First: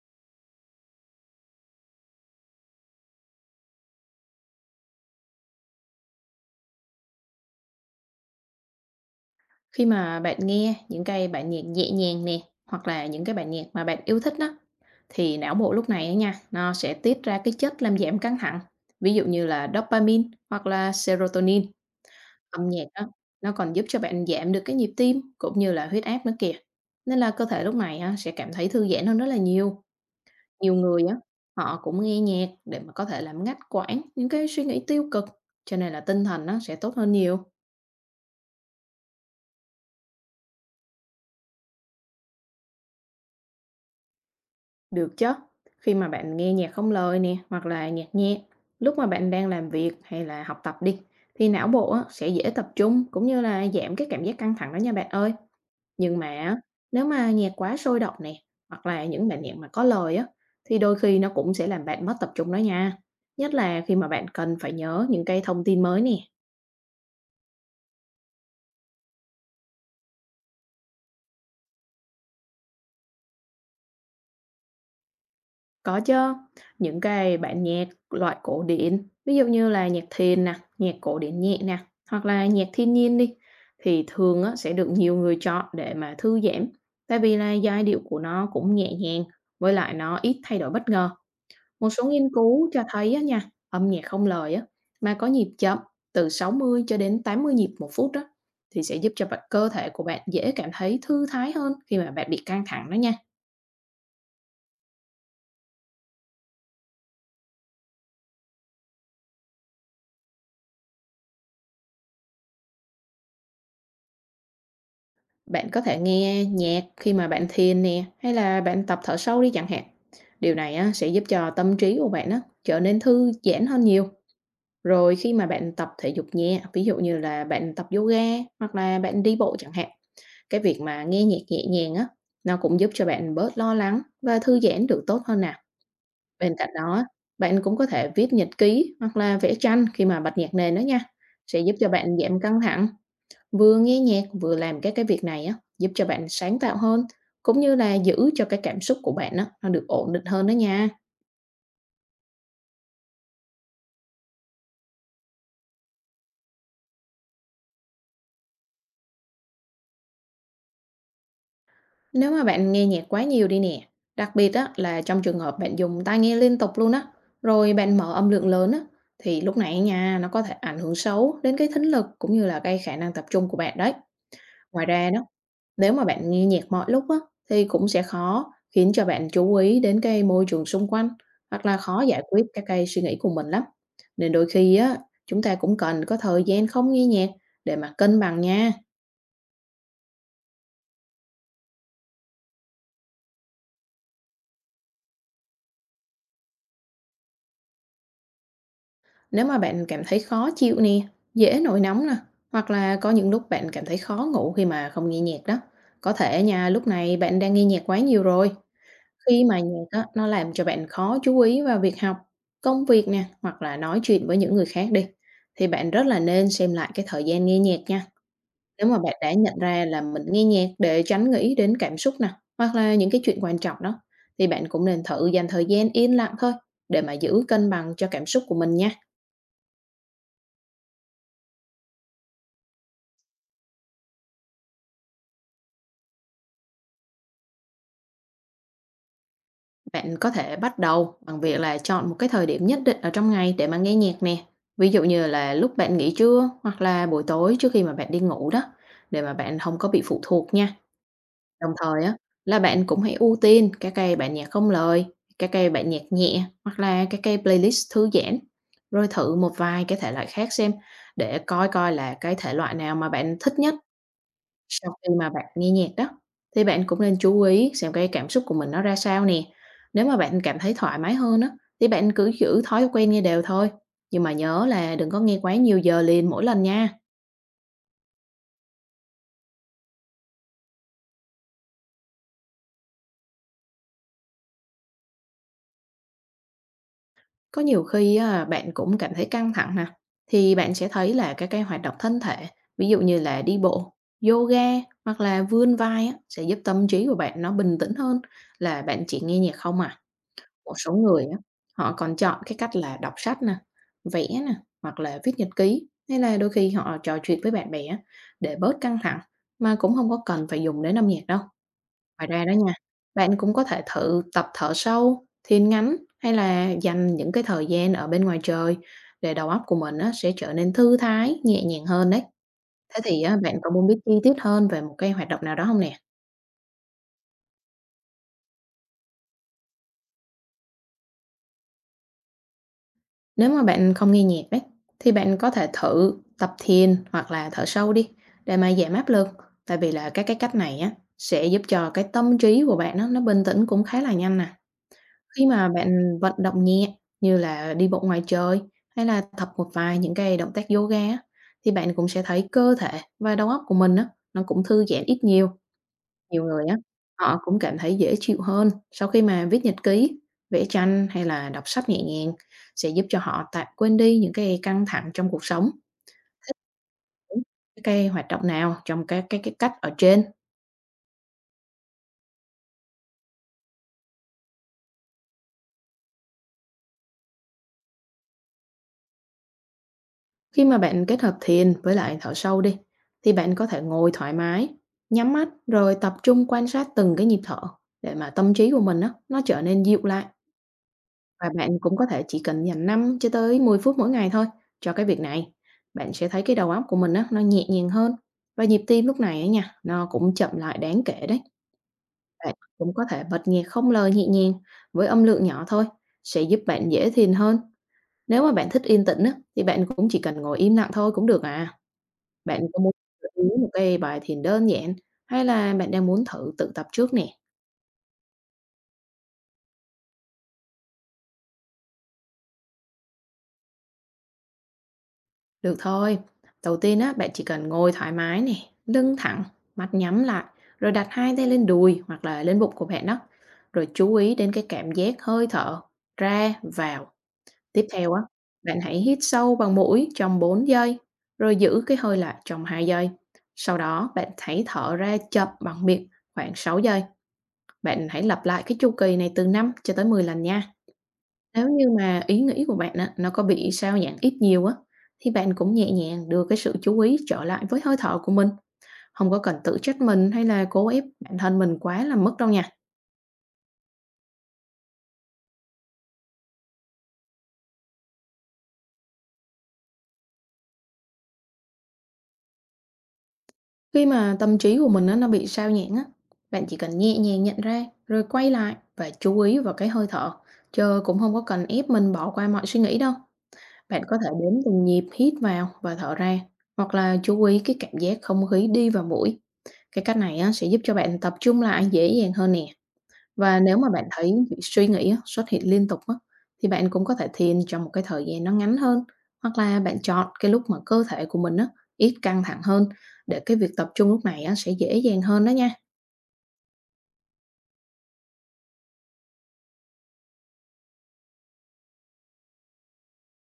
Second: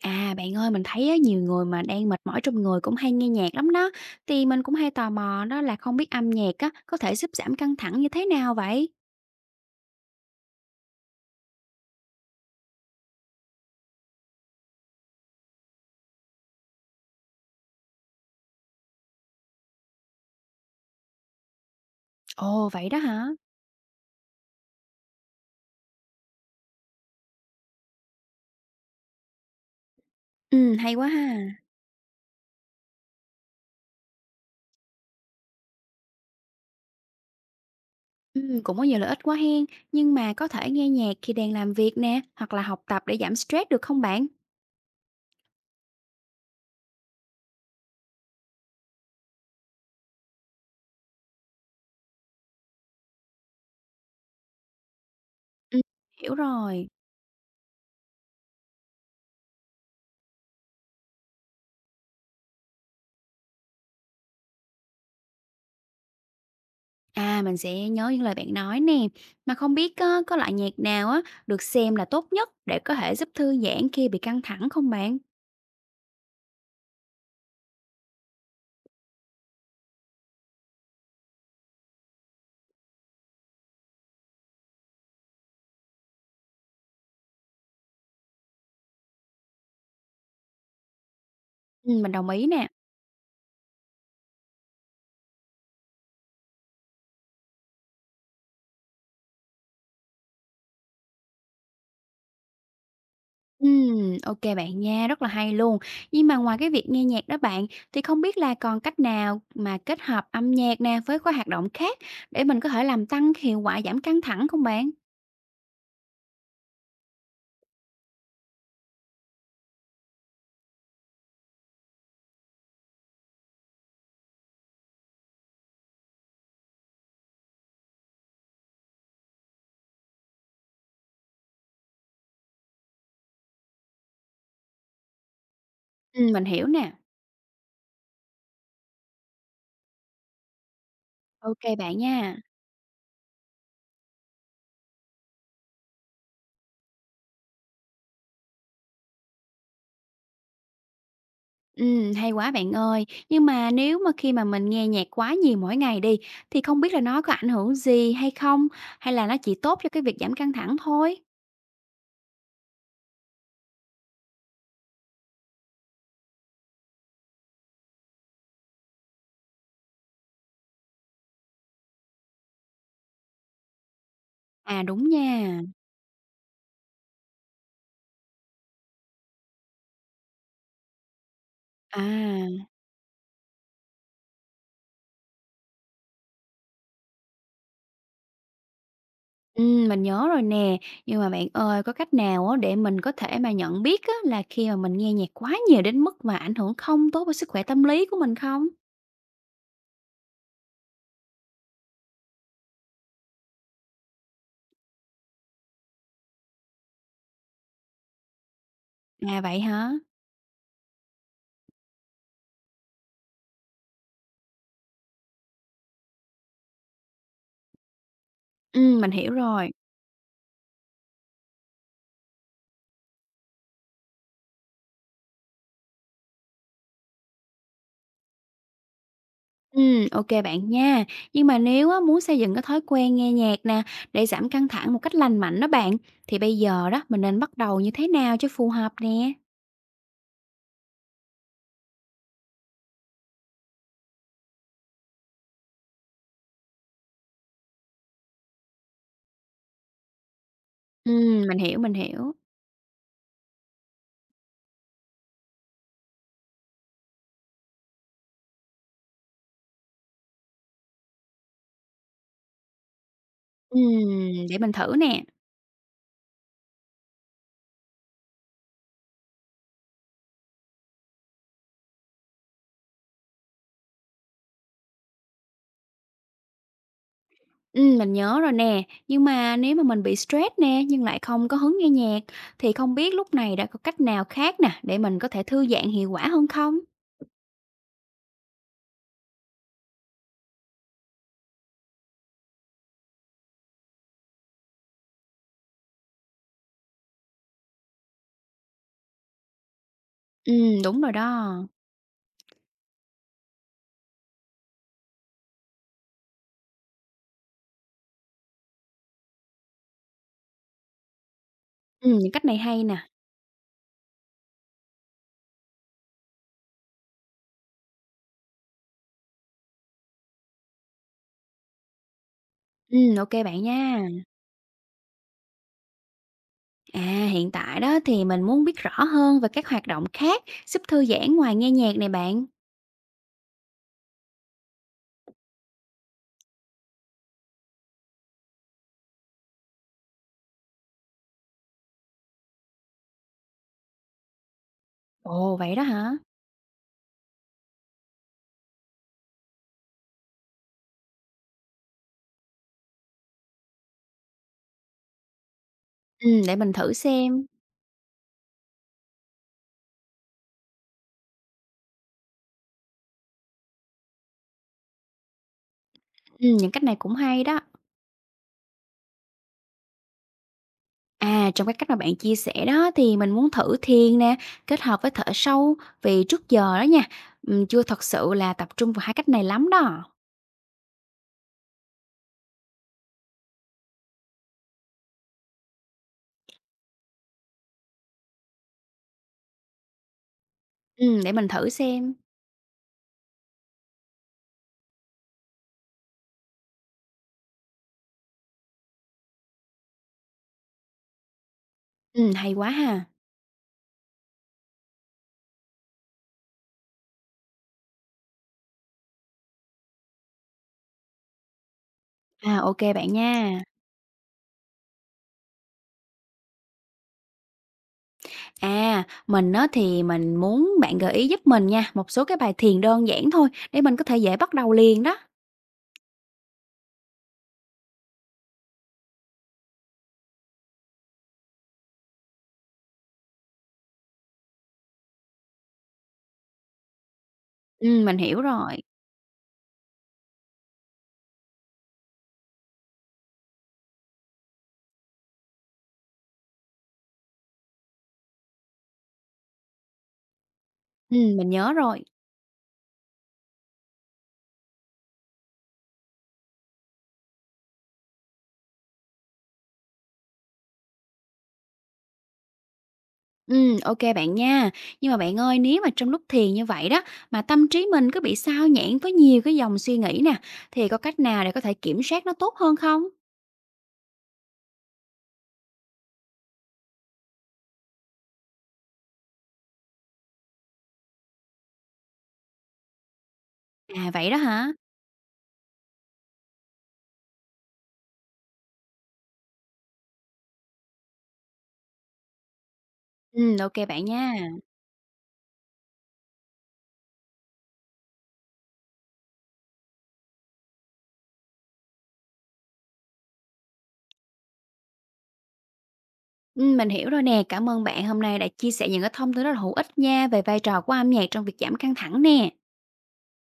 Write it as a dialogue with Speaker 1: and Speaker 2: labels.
Speaker 1: À, bạn ơi, mình thấy á, nhiều người mà đang mệt mỏi trong người cũng hay nghe nhạc lắm đó. Thì mình cũng hay tò mò đó là không biết âm nhạc á, có thể giúp giảm căng thẳng như thế nào vậy?
Speaker 2: Khi mà bạn nghe những cái bản nhạc nhẹ nhàng nè, hoặc là những cái bản nhạc mà bạn yêu thích đó, thì não bộ lúc này á nha, nó sẽ tiết ra cái chất làm giảm căng thẳng, ví dụ như là dopamine hoặc là serotonin. Âm
Speaker 1: Ồ,
Speaker 2: nhạc
Speaker 1: vậy đó
Speaker 2: đó,
Speaker 1: hả?
Speaker 2: nó còn giúp cho bạn giảm được cái nhịp tim cũng như là huyết áp nữa kìa. Nên là cơ thể lúc này á, sẽ cảm thấy thư giãn hơn rất là nhiều. Nhiều
Speaker 1: Ừ, hay
Speaker 2: người
Speaker 1: quá
Speaker 2: á,
Speaker 1: ha.
Speaker 2: họ cũng nghe nhạc để mà có thể làm ngắt quãng những cái suy nghĩ tiêu cực, cho nên là tinh thần nó sẽ tốt hơn nhiều.
Speaker 1: Ừ, cũng có nhiều lợi ích quá hen. Nhưng mà có thể nghe nhạc khi đang làm việc nè, hoặc là học tập để giảm stress được không bạn?
Speaker 2: Được chứ. Khi mà bạn nghe nhạc không lời nè, hoặc là nhạc nhẹ, lúc mà bạn đang làm việc hay là học tập đi, thì não bộ á, sẽ dễ tập trung cũng như là giảm cái cảm giác căng thẳng đó nha bạn ơi.
Speaker 1: Ừ,
Speaker 2: Nhưng mà
Speaker 1: hiểu
Speaker 2: á,
Speaker 1: rồi.
Speaker 2: nếu mà nhạc quá sôi động nè, hoặc là những bản nhạc mà có lời á, thì đôi khi nó cũng sẽ làm bạn mất tập trung đó nha. Nhất là khi mà bạn cần phải nhớ những cái thông tin mới nè.
Speaker 1: À, mình sẽ nhớ những lời bạn nói nè. Mà không biết á, có loại nhạc nào á, được xem là tốt nhất để có thể giúp thư giãn khi bị căng thẳng không bạn?
Speaker 2: Có chứ, những cái bản nhạc loại cổ điển, ví dụ như là nhạc thiền nè, nhạc cổ điển nhẹ nè, hoặc là nhạc thiên nhiên đi, thì thường á, sẽ được nhiều người chọn để mà thư giãn, tại vì là giai điệu của nó cũng nhẹ nhàng, với lại nó ít thay đổi bất ngờ. Một
Speaker 1: Ừ,
Speaker 2: số
Speaker 1: mình đồng
Speaker 2: nghiên
Speaker 1: ý nè.
Speaker 2: cứu cho thấy á nha, âm nhạc không lời á, mà có nhịp chậm từ 60 cho đến 80 nhịp một phút đó, thì sẽ giúp cho cơ thể của bạn dễ cảm thấy thư thái hơn khi mà bạn bị căng thẳng đó nha.
Speaker 1: Ok bạn nha, rất là hay luôn. Nhưng mà ngoài cái việc nghe nhạc đó bạn, thì không biết là còn cách nào mà kết hợp âm nhạc nè với các hoạt động khác để mình có thể làm tăng cái hiệu quả giảm căng thẳng không bạn?
Speaker 2: Bạn có thể nghe nhạc khi mà bạn thiền nè, hay là bạn tập thở sâu đi chẳng hạn. Điều này á, sẽ giúp cho tâm trí của bạn á, trở nên thư giãn hơn nhiều. Rồi khi mà bạn tập thể dục nhẹ, ví dụ như là bạn tập yoga hoặc là bạn đi bộ chẳng hạn, cái việc mà nghe nhạc nhẹ nhàng á, nó cũng giúp cho bạn bớt lo lắng và thư giãn được tốt hơn nè.
Speaker 1: Mình
Speaker 2: Bên
Speaker 1: hiểu
Speaker 2: cạnh
Speaker 1: nè.
Speaker 2: đó á, bạn cũng có thể viết nhật ký hoặc là vẽ tranh khi mà bật nhạc nền đó nha,
Speaker 1: Ok
Speaker 2: sẽ giúp cho
Speaker 1: bạn
Speaker 2: bạn
Speaker 1: nha.
Speaker 2: giảm căng thẳng. Vừa nghe nhạc, vừa làm các cái việc này á, giúp cho bạn sáng tạo hơn, cũng như là giữ cho cái cảm xúc của bạn á, nó được ổn định hơn đó nha.
Speaker 1: Hay quá bạn ơi. Nhưng mà nếu mà khi mà mình nghe nhạc quá nhiều mỗi ngày đi, thì không biết là nó có ảnh hưởng gì hay không? Hay là nó chỉ tốt cho cái việc giảm căng thẳng thôi?
Speaker 2: Nếu mà bạn nghe nhạc quá nhiều đi nè, đặc biệt á, là trong trường hợp bạn dùng tai nghe liên tục luôn á, rồi bạn mở âm lượng lớn á, thì lúc này nha, nó có thể ảnh hưởng xấu đến cái thính lực cũng như là cái khả năng tập trung của bạn đấy.
Speaker 1: À,
Speaker 2: Ngoài
Speaker 1: đúng
Speaker 2: ra đó,
Speaker 1: nha.
Speaker 2: nếu mà bạn nghe nhạc mọi lúc á, thì cũng sẽ khó khiến cho bạn chú ý đến cái môi trường xung quanh hoặc là khó giải quyết các
Speaker 1: À.
Speaker 2: cái suy nghĩ của mình lắm. Nên đôi khi á, chúng ta cũng cần có thời gian không nghe nhạc để mà cân bằng nha.
Speaker 1: Mình nhớ rồi nè, nhưng mà bạn ơi, có cách nào á để mình có thể mà nhận biết á là khi mà mình nghe nhạc quá nhiều đến mức mà ảnh hưởng không tốt với sức khỏe tâm lý của mình không?
Speaker 2: Nếu mà bạn cảm thấy khó chịu nè, dễ nổi nóng nè, hoặc là có những lúc bạn cảm thấy khó ngủ khi mà không nghe nhạc đó, có thể nha, lúc này bạn đang nghe nhạc quá nhiều rồi.
Speaker 1: À,
Speaker 2: Khi mà
Speaker 1: vậy
Speaker 2: nhạc
Speaker 1: hả?
Speaker 2: á, nó làm cho bạn khó chú ý vào việc học, công việc nè, hoặc là nói chuyện với những người khác đi, thì bạn rất là nên xem lại cái thời gian nghe nhạc nha. Nếu mà
Speaker 1: Mình
Speaker 2: bạn đã
Speaker 1: hiểu
Speaker 2: nhận
Speaker 1: rồi.
Speaker 2: ra là mình nghe nhạc để tránh nghĩ đến cảm xúc nè, hoặc là những cái chuyện quan trọng đó, thì bạn cũng nên thử dành thời gian yên lặng thôi để mà giữ cân bằng cho cảm xúc của mình nha.
Speaker 1: Ô bạn nha. Nhưng mà nếu á muốn xây dựng cái thói quen nghe nhạc nè, để giảm căng thẳng một cách lành mạnh đó bạn, thì bây giờ đó mình nên bắt đầu như thế nào cho phù hợp nè?
Speaker 2: Bạn có thể bắt đầu bằng việc là chọn một cái thời điểm nhất định ở trong ngày để mà nghe nhạc nè. Ví dụ như là lúc bạn nghỉ trưa hoặc là buổi tối trước khi mà bạn đi ngủ đó, để mà bạn không có bị phụ thuộc nha.
Speaker 1: Mình
Speaker 2: Đồng
Speaker 1: hiểu, mình
Speaker 2: thời á,
Speaker 1: hiểu.
Speaker 2: là bạn cũng hãy ưu tiên các cây bản nhạc không lời, các cây bản nhạc nhẹ hoặc là các cây playlist thư giãn. Rồi thử một vài cái thể loại khác xem để coi coi là cái thể loại nào mà bạn thích nhất.
Speaker 1: Ừm, để mình thử
Speaker 2: Sau khi
Speaker 1: nè.
Speaker 2: mà bạn nghe nhạc đó, thì bạn cũng nên chú ý xem cái cảm xúc của mình nó ra sao nè. Nếu mà bạn cảm thấy thoải mái hơn á, thì bạn cứ giữ thói quen nghe đều thôi. Nhưng mà nhớ là đừng có nghe quá nhiều giờ liền mỗi lần nha.
Speaker 1: Mình nhớ rồi nè, nhưng mà nếu mà mình bị stress nè, nhưng lại không có hứng nghe nhạc thì không biết lúc này đã có cách nào khác nè để mình có thể thư giãn hiệu quả hơn không?
Speaker 2: Có nhiều khi á, bạn cũng cảm thấy căng thẳng nè, thì bạn sẽ thấy là các cái hoạt động thân thể, ví dụ như là đi bộ, yoga hoặc là vươn vai á, sẽ giúp tâm trí của bạn nó bình tĩnh hơn là bạn chỉ nghe nhạc không à. Một số
Speaker 1: Đúng rồi
Speaker 2: người á,
Speaker 1: đó.
Speaker 2: họ còn chọn cái cách là đọc sách nè, vẽ nè, hoặc là viết nhật ký, hay là đôi khi họ trò chuyện với bạn bè á, để bớt căng thẳng mà cũng không có cần phải dùng đến âm nhạc đâu. Ngoài
Speaker 1: Những
Speaker 2: ra
Speaker 1: cách
Speaker 2: đó
Speaker 1: này
Speaker 2: nha,
Speaker 1: hay nè.
Speaker 2: bạn cũng có thể thử tập thở sâu, thiền ngắn hay là dành những cái thời gian ở bên ngoài trời để đầu óc của mình á, sẽ trở nên thư thái, nhẹ nhàng hơn đấy. Thế thì
Speaker 1: Ô
Speaker 2: á, bạn
Speaker 1: bạn
Speaker 2: có muốn biết
Speaker 1: nha.
Speaker 2: chi tiết hơn về một cái hoạt động nào đó không nè?
Speaker 1: À, hiện tại đó thì mình muốn biết rõ hơn về các hoạt động khác giúp thư giãn ngoài nghe nhạc này bạn.
Speaker 2: Nếu mà bạn không nghe nhạc ấy, thì bạn có thể thử tập thiền hoặc là thở sâu đi để mà giảm áp lực. Tại vì là các cái cách này á, sẽ giúp cho cái tâm trí của bạn nó bình tĩnh cũng khá là nhanh nè. Khi
Speaker 1: Ồ,
Speaker 2: mà
Speaker 1: vậy đó hả?
Speaker 2: bạn vận động nhẹ như là đi bộ ngoài trời hay là tập một vài những cái động tác yoga á, thì bạn cũng sẽ thấy cơ thể và đầu óc của mình á, nó cũng thư giãn ít nhiều. Nhiều
Speaker 1: Để
Speaker 2: người
Speaker 1: mình
Speaker 2: á,
Speaker 1: thử
Speaker 2: họ
Speaker 1: xem.
Speaker 2: cũng cảm thấy dễ chịu hơn sau khi mà viết nhật ký, vẽ tranh hay là đọc sách nhẹ nhàng, sẽ giúp cho họ tạm quên đi những cái căng thẳng trong cuộc sống.
Speaker 1: Những cách này cũng
Speaker 2: Đúng.
Speaker 1: hay đó.
Speaker 2: Cái hoạt động nào trong các cái cách ở trên,
Speaker 1: À, trong cái cách mà bạn chia sẻ đó thì mình muốn thử thiền nè, kết hợp với thở sâu vì trước giờ đó nha, chưa thật sự là tập trung vào hai cách này lắm đó.
Speaker 2: khi mà bạn kết hợp thiền với lại thở sâu đi, thì bạn có thể ngồi thoải mái, nhắm mắt rồi tập trung quan sát từng cái nhịp thở để mà tâm trí của mình á, nó trở nên dịu lại.
Speaker 1: Để mình
Speaker 2: Và
Speaker 1: thử
Speaker 2: bạn cũng có
Speaker 1: xem.
Speaker 2: thể chỉ cần dành 5 cho tới 10 phút mỗi ngày thôi cho cái việc này. Bạn sẽ thấy cái đầu óc của mình á, nó nhẹ nhàng hơn và nhịp tim lúc này á nha, nó cũng chậm lại đáng kể đấy.
Speaker 1: Hay
Speaker 2: Bạn
Speaker 1: quá
Speaker 2: cũng có
Speaker 1: ha.
Speaker 2: thể bật nhạc không lời nhẹ nhàng với âm lượng nhỏ thôi, sẽ giúp bạn dễ thiền hơn. Nếu mà bạn thích yên tĩnh á, thì bạn cũng chỉ cần ngồi im lặng thôi cũng được à.
Speaker 1: À,
Speaker 2: Bạn
Speaker 1: ô
Speaker 2: có muốn
Speaker 1: bạn
Speaker 2: gợi
Speaker 1: nha.
Speaker 2: một cái bài thiền đơn giản hay là bạn đang muốn thử tự tập trước nè?
Speaker 1: À, mình á thì mình muốn bạn gợi ý giúp mình nha, một số cái bài thiền đơn giản thôi để mình có thể dễ bắt đầu liền đó.
Speaker 2: Được thôi. Đầu tiên á, bạn chỉ cần ngồi thoải mái nè, lưng thẳng, mắt nhắm lại, rồi đặt hai tay lên đùi hoặc là lên bụng của bạn đó. Rồi chú ý đến cái cảm giác hơi thở ra vào. Tiếp theo
Speaker 1: Mình
Speaker 2: á,
Speaker 1: hiểu rồi.
Speaker 2: bạn hãy hít sâu bằng mũi trong 4 giây, rồi giữ cái hơi lại trong 2 giây. Sau đó bạn hãy thở ra chậm bằng miệng khoảng 6 giây. Bạn hãy lặp lại cái chu kỳ này từ 5 cho tới 10 lần nha.
Speaker 1: Mình
Speaker 2: Nếu
Speaker 1: nhớ
Speaker 2: như
Speaker 1: rồi.
Speaker 2: mà ý nghĩ của bạn á, nó có bị sao nhãng ít nhiều á, thì bạn cũng nhẹ nhàng đưa cái sự chú ý trở lại với hơi thở của mình. Không có cần tự trách mình hay là cố ép bản thân mình quá là mức đâu nha.
Speaker 1: Ok bạn nha. Nhưng mà bạn ơi, nếu mà trong lúc thiền như vậy đó, mà tâm trí mình cứ bị sao nhãng với nhiều cái dòng suy nghĩ nè, thì có cách nào để có thể kiểm soát nó tốt hơn không?
Speaker 2: Khi mà tâm trí của mình á, nó bị sao nhãng á, bạn chỉ cần nhẹ nhàng nhận ra rồi quay lại và chú ý vào cái hơi thở. Chứ cũng không có cần ép mình bỏ qua mọi suy nghĩ đâu. Bạn
Speaker 1: À,
Speaker 2: có thể
Speaker 1: vậy đó
Speaker 2: đếm
Speaker 1: hả?
Speaker 2: từng nhịp hít vào và thở ra, hoặc là chú ý cái cảm giác không khí đi vào mũi. Cái cách này á, sẽ giúp cho bạn tập trung lại dễ dàng hơn nè. Và
Speaker 1: Ok
Speaker 2: nếu mà
Speaker 1: bạn
Speaker 2: bạn
Speaker 1: nha.
Speaker 2: thấy bị suy nghĩ á, xuất hiện liên tục á, thì bạn cũng có thể thiền trong một cái thời gian nó ngắn hơn, hoặc là bạn chọn cái lúc mà cơ thể của mình á, ít căng thẳng hơn để cái việc tập trung lúc này á, sẽ dễ dàng hơn đó nha.
Speaker 1: Mình hiểu rồi nè. Cảm ơn bạn hôm nay đã chia sẻ những cái thông tin rất là hữu ích nha, về vai trò của âm nhạc trong việc giảm căng thẳng nè.